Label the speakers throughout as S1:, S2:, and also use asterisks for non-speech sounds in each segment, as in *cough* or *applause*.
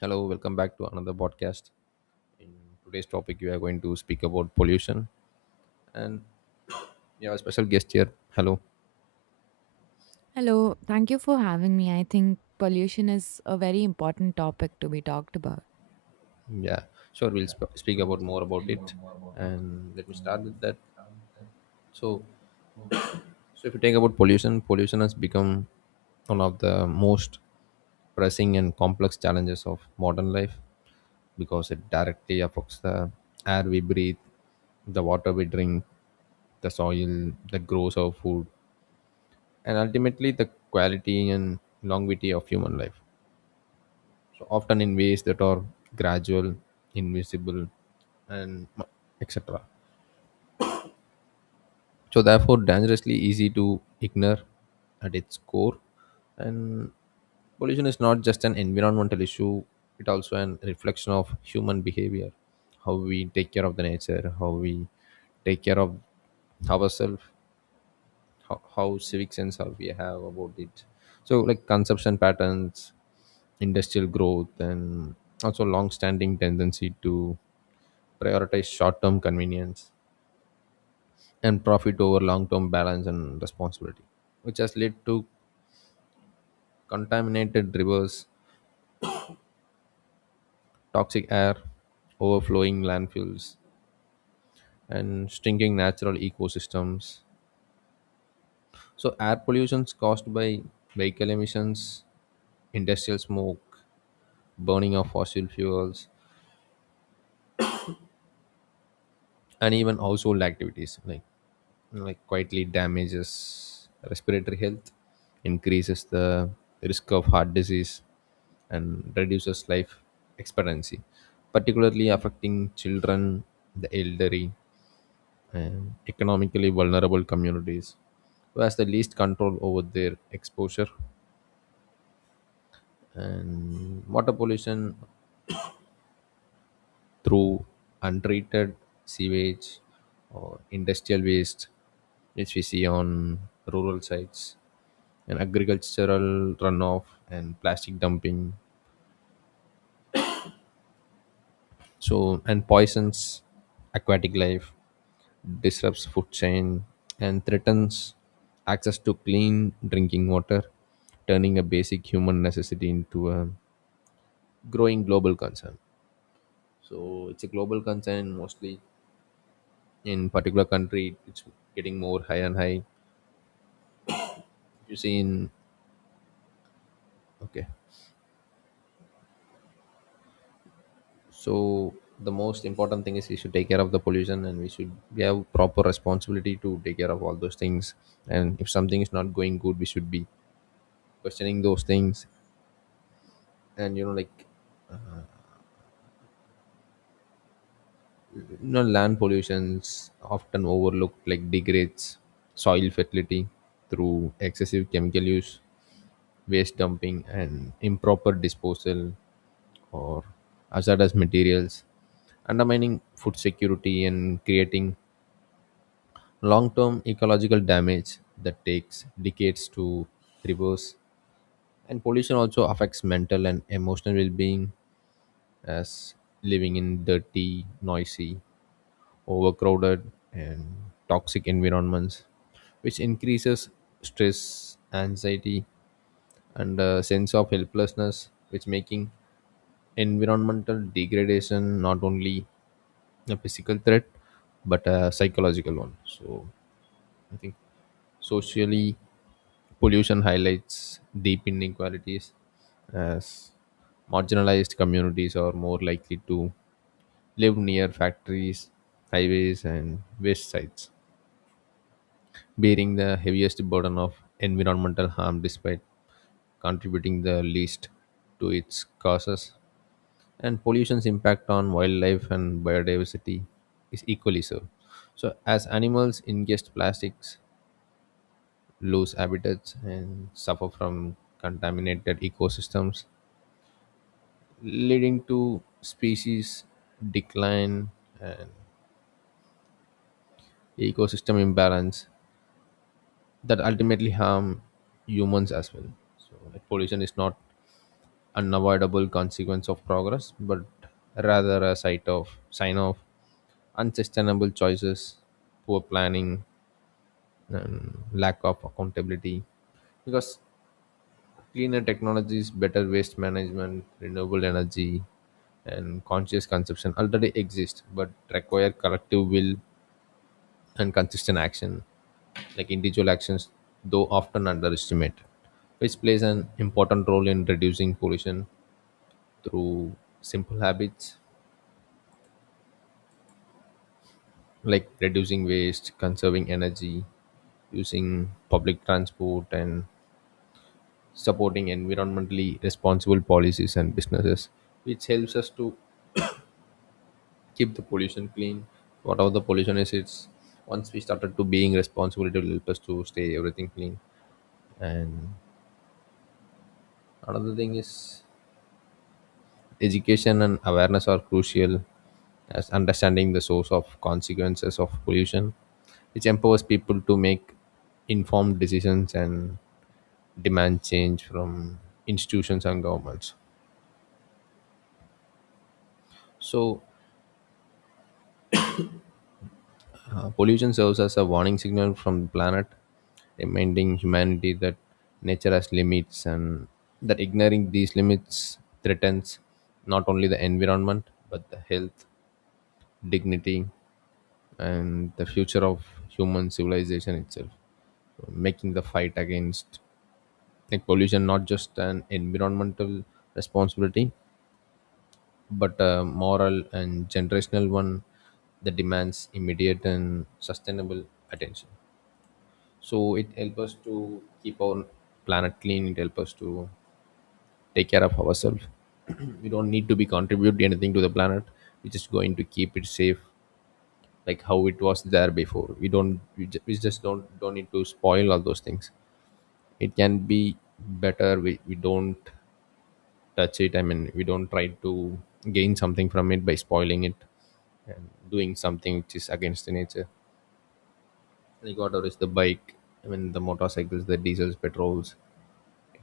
S1: Hello, welcome back to another podcast. In today's topic, we are going to speak about pollution, and we have a special guest here. Hello.
S2: Hello, thank you for having me. I think pollution is a very important topic to be talked about.
S1: Yeah, sure. We'll speak about more about it, and let me start with that. So, so, if you think about pollution, pollution has become one of the most pressing and complex challenges of modern life, because it directly affects the air we breathe, the water we drink, the soil that grows our food, and ultimately the quality and longevity of human life. So often in ways that are gradual, invisible, and etc. So therefore, dangerously easy to ignore at its core. And pollution is not just an environmental issue; it also an reflection of human behavior, how we take care of the nature, how we take care of ourselves, how civic sense how we have about it. So like consumption patterns, industrial growth, and also long-standing tendency to prioritize short-term convenience and profit over long-term balance and responsibility, which has led to contaminated rivers, toxic air, overflowing landfills, and shrinking natural ecosystems. So, air pollution is caused by vehicle emissions, industrial smoke, burning of fossil fuels, and even household activities like quietly damages respiratory health, increases the risk of heart disease, and reduces life expectancy, particularly affecting children, the elderly, and economically vulnerable communities who has the least control over their exposure. And water pollution through untreated sewage or industrial waste, which we see on rural sites, and agricultural runoff and plastic dumping. So, and poisons aquatic life, disrupts food chain, and threatens access to clean drinking water, turning a basic human necessity into a growing global concern. So, it's a global concern. Mostly in particular country it's getting more high and high, you see in, okay, so the most important thing is we should take care of the pollution, and we should, we have proper responsibility to take care of all those things. And if something is not going good, we should be questioning those things. And you know, land pollutions often overlooked, like degrades soil fertility through excessive chemical use, waste dumping, and improper disposal or hazardous materials, undermining food security and creating long term ecological damage that takes decades to reverse. And pollution also affects mental and emotional well being, as living in dirty, noisy, overcrowded, and toxic environments, which increases stress, anxiety, and a sense of helplessness, which making environmental degradation not only a physical threat but a psychological one. So I think socially pollution highlights deep inequalities, as marginalized communities are more likely to live near factories, highways, and waste sites, bearing the heaviest burden of environmental harm despite contributing the least to its causes. And pollution's impact on wildlife and biodiversity is equally so. So, as animals ingest plastics, lose habitats, and suffer from contaminated ecosystems, leading to species decline and ecosystem imbalance that ultimately harm humans as well. So, like pollution is not unavoidable consequence of progress, but rather a site of sign of unsustainable choices, poor planning, and lack of accountability. Because cleaner technologies, better waste management, renewable energy, and conscious consumption already exist but require collective will and consistent action, like individual actions, though often underestimated, which plays an important role in reducing pollution through simple habits like reducing waste, conserving energy, using public transport, and supporting environmentally responsible policies and businesses, which helps us to keep the pollution clean. Whatever the pollution is, it's, once we started to being responsible, it will help us to stay everything clean. And another thing is, education and awareness are crucial, as understanding the source of consequences of pollution, which empowers people to make informed decisions and demand change from institutions and governments. So pollution serves as a warning signal from the planet, reminding humanity that nature has limits and that ignoring these limits threatens not only the environment but the health, dignity, and the future of human civilization itself. So, making the fight against like pollution not just an environmental responsibility but a moral and generational one that demands immediate and sustainable attention. So it helps us to keep our planet clean, it helps us to take care of ourselves. *clears throat* We don't need to be contribute anything to the planet. We're just going to keep it safe, like how it was there before. We don't we, we just don't need to spoil all those things. It can be better. We don't touch it. I mean, we don't try to gain something from it by spoiling it and doing something which is against the nature. Like whatever is the bike, I mean the motorcycles, the diesels, petrols,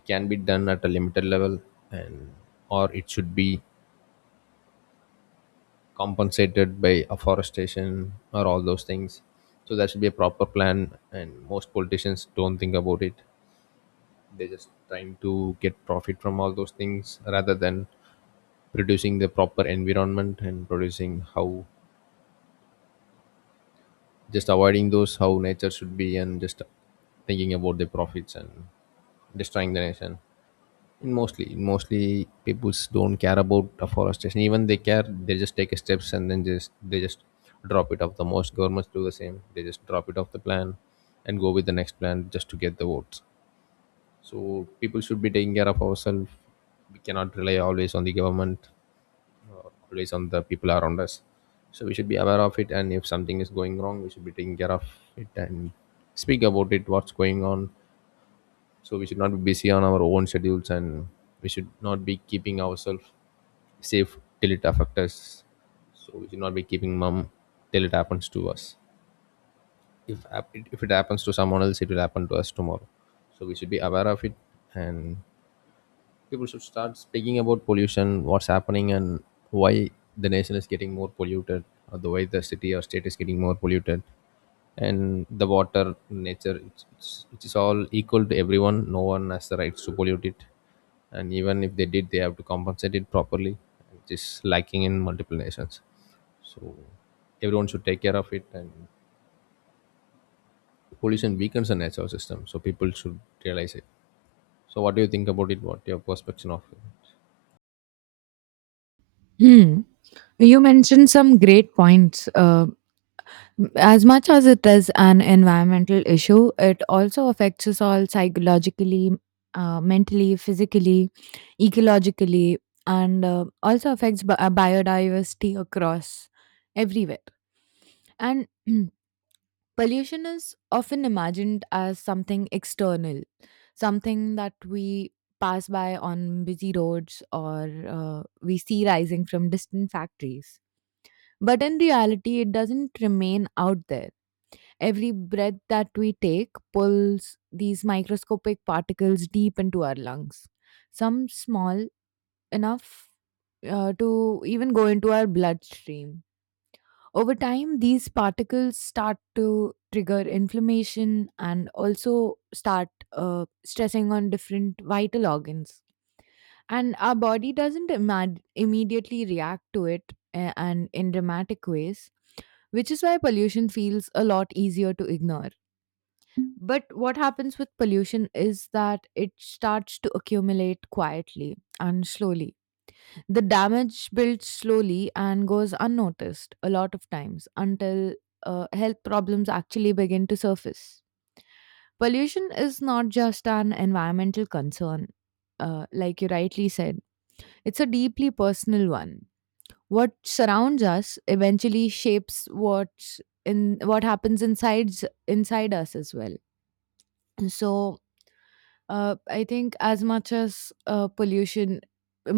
S1: can be done at a limited level, and or it should be compensated by afforestation or all those things. So that should be a proper plan, and most politicians don't think about it. They're just trying to get profit from all those things rather than producing the proper environment and producing how, just avoiding those how nature should be, and just thinking about the profits and destroying the nation. Mostly, peoples don't care about afforestation. Even they care, they just take steps, and then just they just drop it off. The most governments do the same. They just drop it off the plan and go with the next plan just to get the votes. So people should be taking care of ourselves. We cannot rely always on the government, or always on the people around us. So we should be aware of it. And if something is going wrong, we should be taking care of it and speak about it. What's going on? So we should not be busy on our own schedules, and we should not be keeping ourselves safe till it affects us. So we should not be keeping mum till it happens to us. If it happens to someone else, it will happen to us tomorrow. So we should be aware of it. And people should start speaking about pollution, what's happening, and why the nation is getting more polluted, or the way the city or state is getting more polluted. And the water, nature, it is all equal to everyone. No one has the rights to pollute it, and even if they did, they have to compensate it properly, which is lacking in multiple nations. So everyone should take care of it, and pollution weakens the natural system. So people should realize it. So what do you think about it? What your perspective of it?
S2: Hmm. You mentioned some great points. As much as it is an environmental issue, it also affects us all psychologically, mentally, physically, ecologically, and also affects biodiversity across everywhere. And *clears throat* pollution is often imagined as something external, something that we pass by on busy roads, or we see rising from distant factories. But in reality, it doesn't remain out there. Every breath that we take pulls these microscopic particles deep into our lungs, some small enough to even go into our bloodstream over time. These particles start to trigger inflammation and also start stressing on different vital organs. And our body doesn't immediately react to it, and in dramatic ways, which is why pollution feels a lot easier to ignore. But what happens with pollution is that it starts to accumulate quietly and slowly. The damage builds slowly and goes unnoticed a lot of times until health problems actually begin to surface. Pollution is not just an environmental concern, like you rightly said, it's a deeply personal one. What surrounds us eventually shapes what happens inside us as well. So I think as much as pollution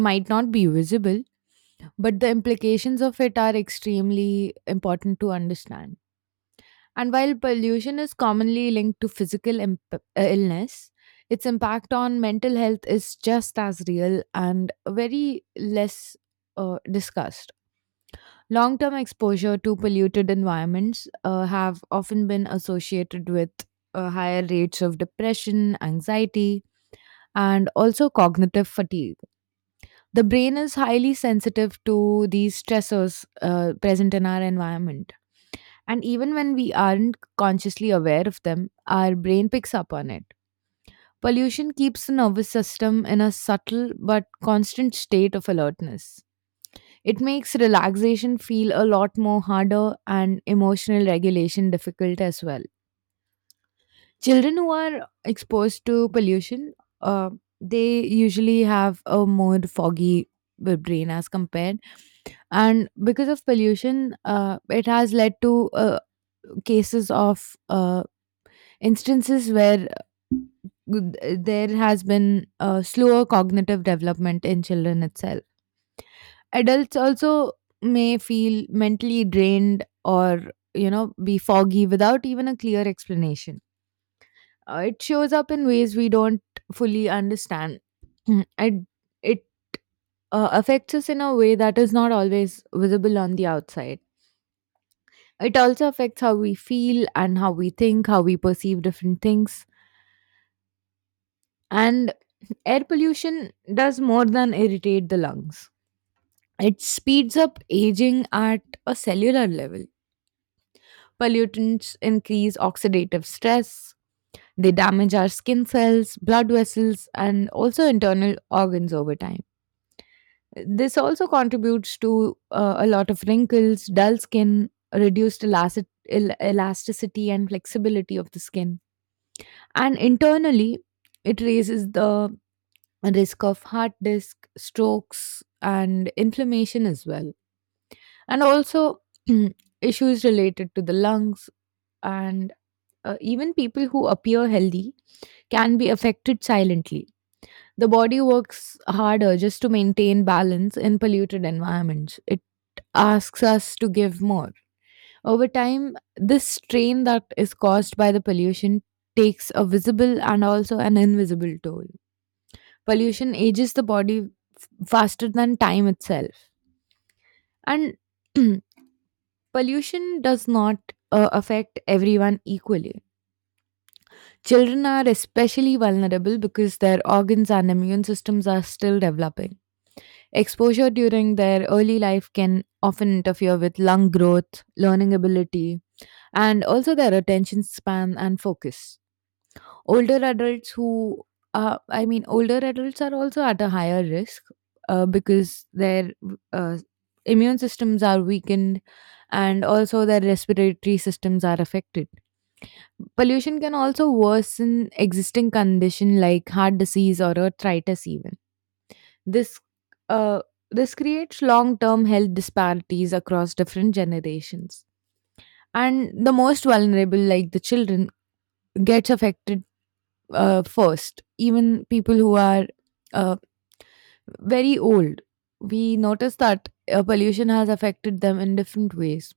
S2: might not be visible, but the implications of it are extremely important to understand. And while pollution is commonly linked to physical illness, its impact on mental health is just as real and very less discussed. Long term exposure to polluted environments have often been associated with higher rates of depression, anxiety, and also cognitive fatigue. The brain is highly sensitive to these stressors present in our environment. And even when we aren't consciously aware of them, our brain picks up on it. Pollution keeps the nervous system in a subtle but constant state of alertness. It makes relaxation feel a lot more harder and emotional regulation difficult as well. Children who are exposed to pollution, uh, they usually have a more foggy brain as compared. And because of pollution, it has led to cases of, instances where there has been a slower cognitive development in children itself. Adults also may feel mentally drained or, you know, be foggy without even a clear explanation. Uh, it shows up in ways we don't fully understand. Mm, it affects us in a way that is not always visible on the outside. It also affects how we feel and how we think, how we perceive different things. And air pollution does more than irritate the lungs. It speeds up aging at a cellular level. Pollutants increase oxidative stress. They damage our skin cells, blood vessels, and also internal organs over time. This also contributes to a lot of wrinkles, dull skin, reduced elasticity, and flexibility of the skin. And internally, it raises the risk of heart disk, strokes, and inflammation as well. And also, *clears throat* issues related to the lungs. And even people who appear healthy can be affected silently. The body works harder just to maintain balance in polluted environments. It asks us to give more. Over time, this strain that is caused by the pollution takes a visible and also an invisible toll. Pollution ages the body faster than time itself. And *clears throat* pollution does not affect everyone equally. Children are especially vulnerable because their organs and immune systems are still developing. Exposure during their early life can often interfere with lung growth, learning ability, and also their attention span and focus. Older adults who older adults are also at a higher risk because their uh, immune systems are weakened and also their respiratory systems are affected. Pollution can also worsen existing condition like heart disease or arthritis even. This uh, this creates long-term health disparities across different generations, and the most vulnerable, like the children, gets affected first. Even people who are uh, very old, we notice that pollution has affected them in different ways,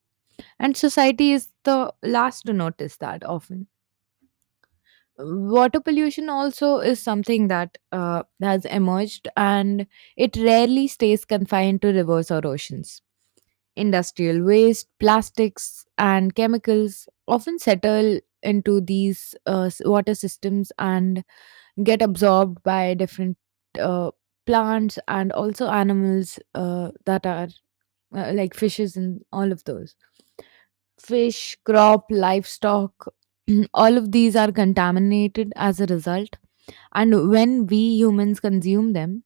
S2: and society is the last to notice that often. Water pollution also is something that has emerged, and it rarely stays confined to rivers or oceans. Industrial waste, plastics, and chemicals often settle into these water systems and get absorbed by different uh, plants and also animals that are like fishes and all of those. Fish, crop, livestock, *clears throat* all of these are contaminated as a result. And when we humans consume them,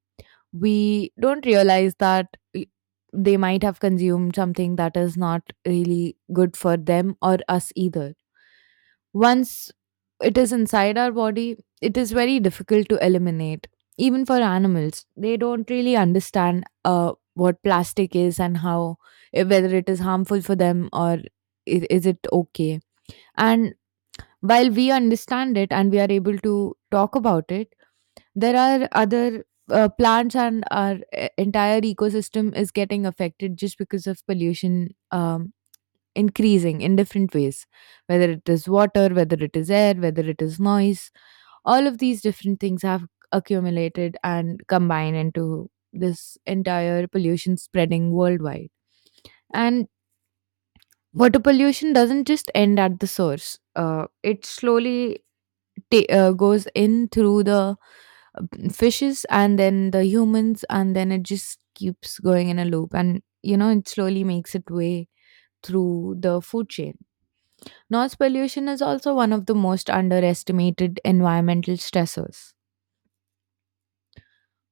S2: we don't realize that i- they might have consumed something that is not really good for them or us either. Once it is inside our body, it is very difficult to eliminate. Even for animals, they don't really understand what plastic is and how, eh, whether it is harmful for them or is it okay. And while we understand it and we are able to talk about it, there are other plants, and our entire ecosystem is getting affected just because of pollution increasing in different ways, whether it is water, whether it is air, whether it is noise. All of these different things have accumulated and combined into this entire pollution spreading worldwide. And water pollution doesn't just end at the source. Uh, it slowly goes in through the uh, fishes and then the humans, and then it just keeps going in a loop, and you know, it slowly makes its way through the food chain. Noise pollution is also one of the most underestimated environmental stressors.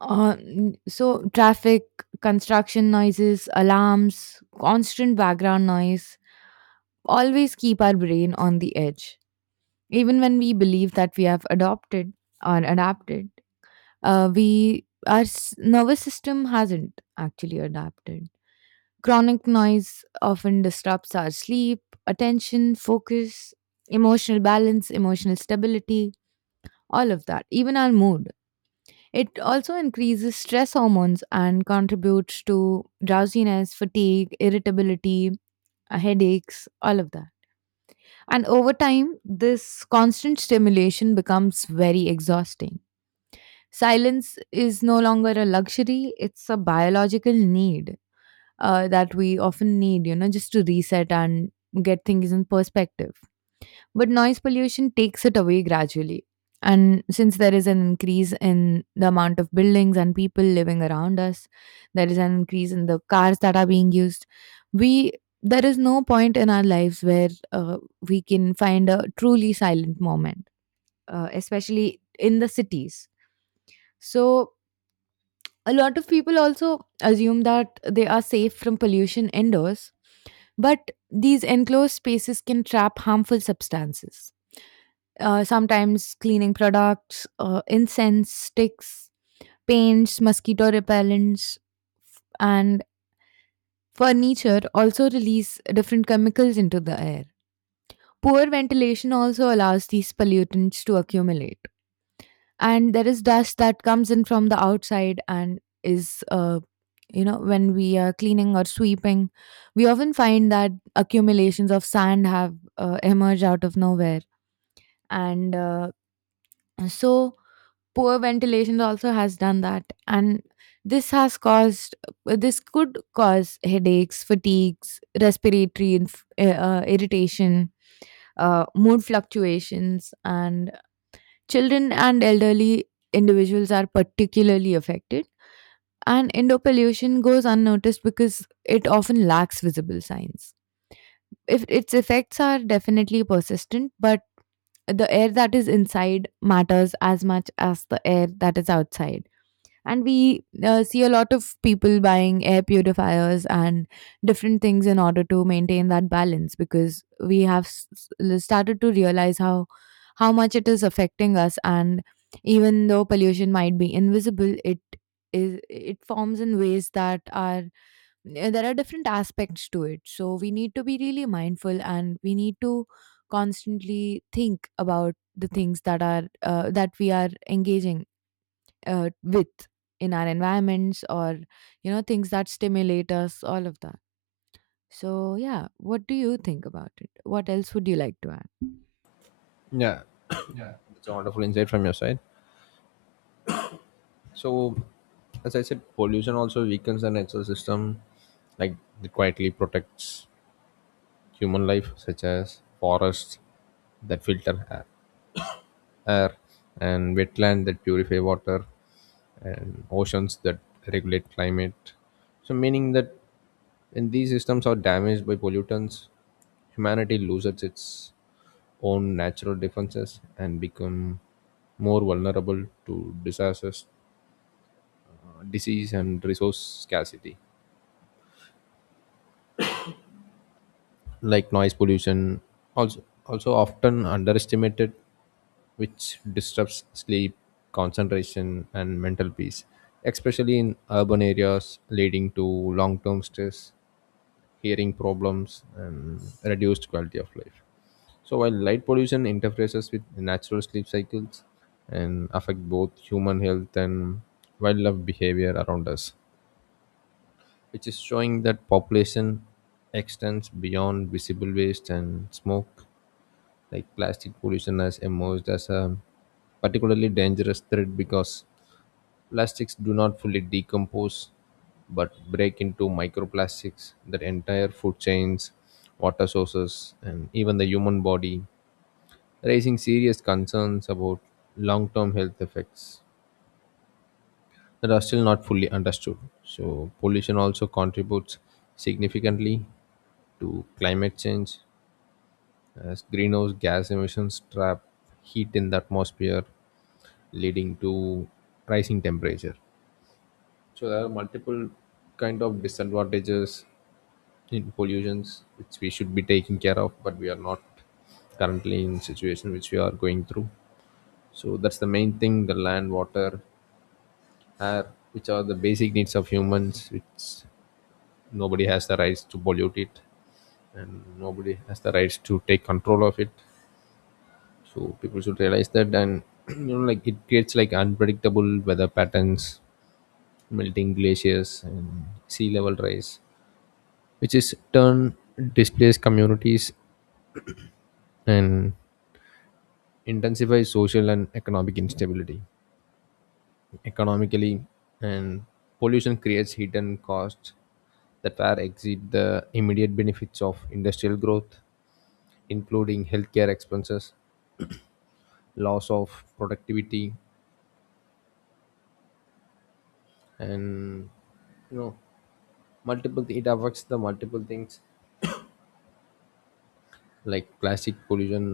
S2: So traffic, construction noises, alarms, constant background noise always keep our brain on the edge. Even when we believe that we have adopted or adapted, nervous system hasn't actually adapted. Chronic noise often disrupts our sleep, attention, focus, emotional balance, emotional stability, all of that, even our mood. It also increases stress hormones and contributes to drowsiness, fatigue, irritability, headaches, all of that. And over time, this constant stimulation becomes very exhausting. Silence is no longer a luxury, it's a biological need that we often need, you know, just to reset and get things in perspective. But noise pollution takes it away gradually. And since there is an increase in the amount of buildings and people living around us, there is an increase in the cars that are being used. We There is no point in our lives where we can find a truly silent moment, especially in the cities. So a lot of people also assume that they are safe from pollution indoors, but these enclosed spaces can trap harmful substances. Sometimes cleaning products, incense sticks, paints, mosquito repellents, and furniture also release different chemicals into the air. Poor ventilation also allows these pollutants to accumulate, and there is dust that comes in from the outside. And is you know, when we are cleaning or sweeping, we often find that accumulations of sand have emerged out of nowhere. And uh, so poor ventilation also has done that, and this has caused, this could cause headaches, fatigues, respiratory irritation, mood fluctuations, and children and elderly individuals are particularly affected, and endopollution goes unnoticed because it often lacks visible signs. If its effects are definitely persistent, but the air that is inside matters as much as the air that is outside. And we see a lot of people buying air purifiers and different things in order to maintain that balance, because we have started to realize how much it is affecting us. And even though pollution might be invisible, it forms in ways that are, there are different aspects to it. So we need to be really mindful, and we need to constantly think about the things that are, that we are engaging with in our environments, or you know, things that stimulate us, all of that. So yeah, what do you think about it? What else would you like to add?
S1: Yeah, it's a wonderful insight from your side. So, as I said, pollution also weakens the natural system, like it quietly protects human life, such as forests that filter air, and wetland that purify water, and oceans that regulate climate. So, meaning that when these systems are damaged by pollutants, humanity loses its own natural defenses and become more vulnerable to disasters, disease, and resource scarcity. Like noise pollution also often underestimated, which disrupts sleep, concentration, and mental peace, especially in urban areas, leading to long-term stress, hearing problems, and reduced quality of life. So while light pollution interferes with natural sleep cycles and affect both human health and wildlife behavior around us, which is showing that population extends beyond visible waste and smoke. Like plastic pollution has emerged as a particularly dangerous threat because plastics do not fully decompose but break into microplastics that entire food chains, water sources, and even the human body, raising serious concerns about long-term health effects that are still not fully understood. So pollution also contributes significantly to climate change, as greenhouse gas emissions trap heat in the atmosphere, leading to rising temperature. So there are multiple kind of disadvantages in pollutions which we should be taking care of, but we are not currently in situation which we are going through. So that's the main thing, the land, water, air, which are the basic needs of humans, which nobody has the rights to pollute it, and nobody has the rights to take control of it. So people should realize that, and *clears throat* you know, like it creates like unpredictable weather patterns, melting glaciers, and sea level rise, which is turn displaced communities and intensifies social and economic instability. Economically, and pollution creates hidden costs that far exceed the immediate benefits of industrial growth, including healthcare expenses, loss of productivity, and you know multiple it affects the multiple things, like plastic pollution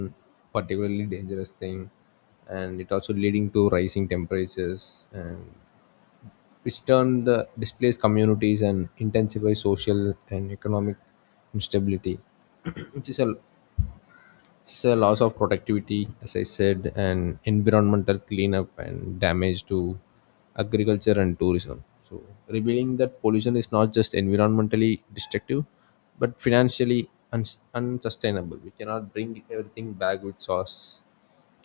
S1: particularly dangerous thing, and it also leading to rising temperatures and which turn the displaced communities and intensify social and economic instability. *clears throat* Which is a, it's a loss of productivity, as I said, and environmental cleanup and damage to agriculture and tourism. So, revealing that pollution is not just environmentally destructive, but financially unsustainable. We cannot bring everything back with source.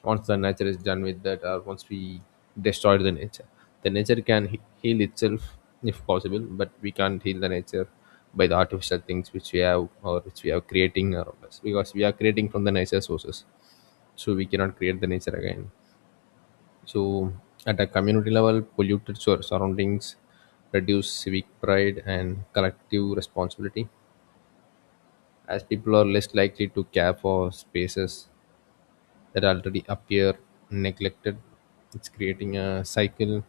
S1: Once the nature is done with that, or once we destroy the nature, the nature can heal itself if possible, but we can't heal the nature by the artificial things which we have or which we are creating around us, because we are creating from the nature sources. So we cannot create the nature again. So at a community level, polluted surroundings reduce civic pride and collective responsibility, as people are less likely to care for spaces that already appear neglected. It's creating a cycle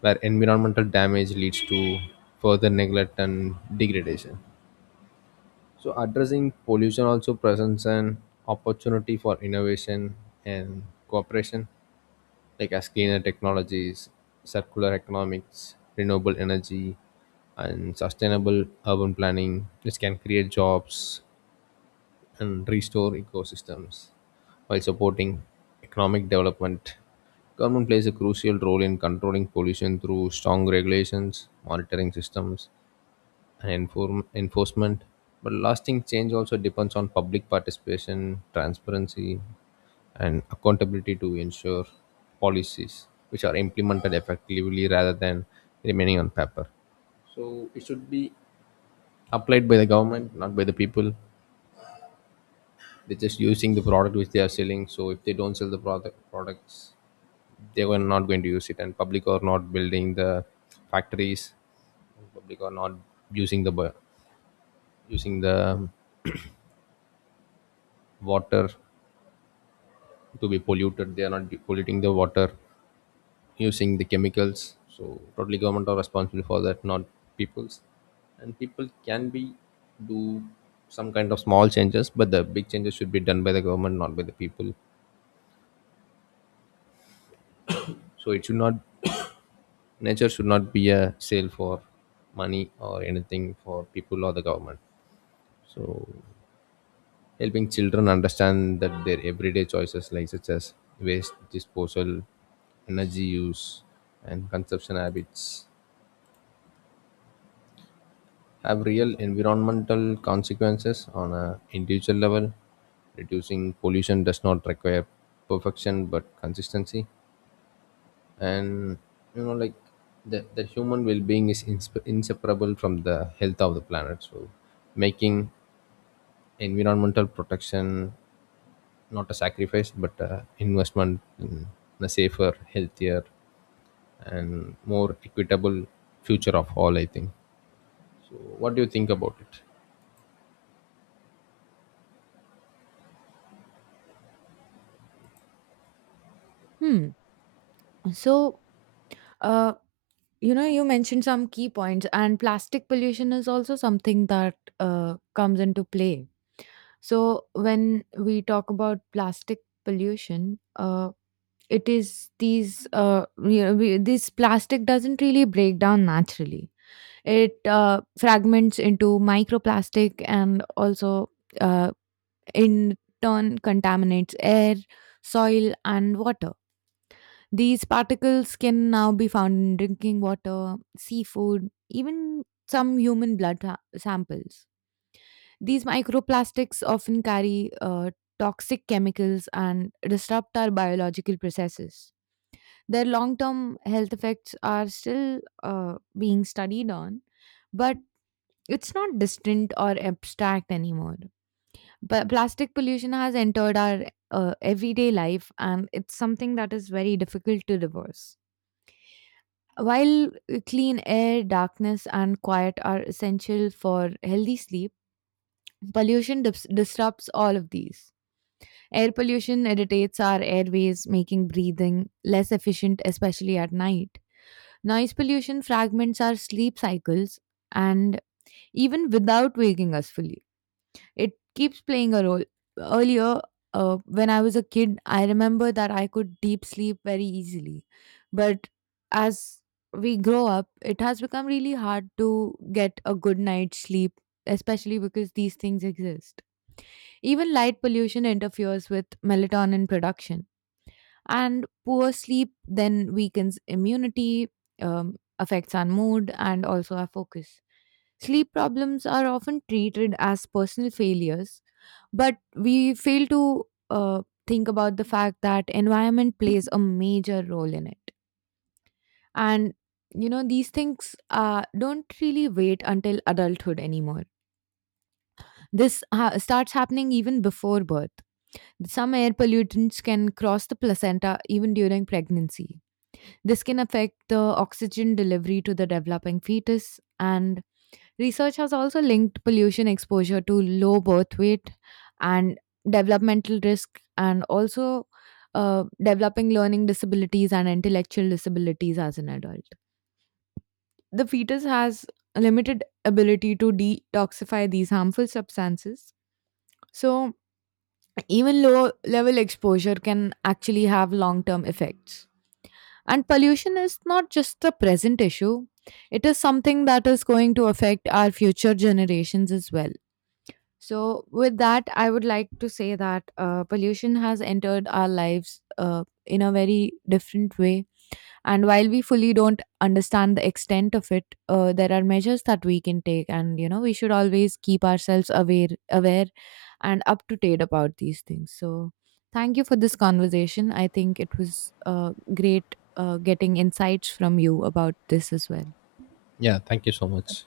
S1: where environmental damage leads to further neglect and degradation. So, addressing pollution also presents an opportunity for innovation and cooperation, like as cleaner technologies, circular economics, renewable energy, and sustainable urban planning, which can create jobs and restore ecosystems. While supporting economic development, government plays a crucial role in controlling pollution through strong regulations, monitoring systems, and enforcement. But lasting change also depends on public participation, transparency, and accountability to ensure policies which are implemented effectively rather than remaining on paper. So it should be applied by the government, not by the people. They're just using the product which they are selling, so if they don't sell the products, they were not going to use it. And public are not building the factories, public are not using the using the water to be polluted, they are not polluting the water using the chemicals. So totally government are responsible for that, not peoples. And people can be do some kind of small changes, but the big changes should be done by the government, not by the people. So it should not, *coughs* nature should not be a sale for money or anything for people or the government. So helping children understand that their everyday choices like such as waste disposal, energy use, and consumption habits have real environmental consequences on a individual level. Reducing pollution does not require perfection but consistency. And you know like the human well-being is inseparable from the health of the planet. So making environmental protection not a sacrifice but a investment in a safer, healthier, and more equitable future of all, I think. So what do you think about it?
S2: Hmm. So uh you know, you mentioned some key points, and plastic pollution is also something that comes into play. So when we talk about plastic pollution, it is these you know, this plastic doesn't really break down naturally. It fragments into microplastic and also, uh, in turn, contaminates air, soil, and water. These particles can now be found in drinking water, seafood, even some human blood samples. These microplastics often carry toxic chemicals and disrupt our biological processes. Their long term health effects are still being studied on, but it's not distant or abstract anymore. But plastic pollution has entered our everyday life, and it's something that is very difficult to reverse. While clean air, darkness, and quiet are essential for healthy sleep, pollution disrupts all of these. Air pollution irritates our airways, making breathing less efficient, especially at night. Noise pollution fragments our sleep cycles, and even without waking us fully, it keeps playing a role. Earlier, when I was a kid, I remember that I could deep sleep very easily. But as we grow up, it has become really hard to get a good night's sleep, especially because these things exist. Even light pollution interferes with melatonin production, and poor sleep then weakens immunity, affects our mood and also our focus. Sleep problems are often treated as personal failures, but we fail to think about the fact that environment plays a major role in it. And you know, these things don't really wait until adulthood anymore. This starts happening even before birth. Some air pollutants can cross the placenta even during pregnancy. This can affect the oxygen delivery to the developing fetus. And research has also linked pollution exposure to low birth weight and developmental risk, and also developing learning disabilities and intellectual disabilities as an adult. The fetus has a limited ability to detoxify these harmful substances. So, even low level exposure can actually have long term effects. And pollution is not just a present issue, it is something that is going to affect our future generations as well. So, with that, I would like to say that pollution has entered our lives in a very different way, and while we fully don't understand the extent of it, there are measures that we can take, and you know, we should always keep ourselves aware, and up to date about these things. So, thank you for this conversation. I think it was great getting insights from you about this as well.
S1: Yeah, thank you so much.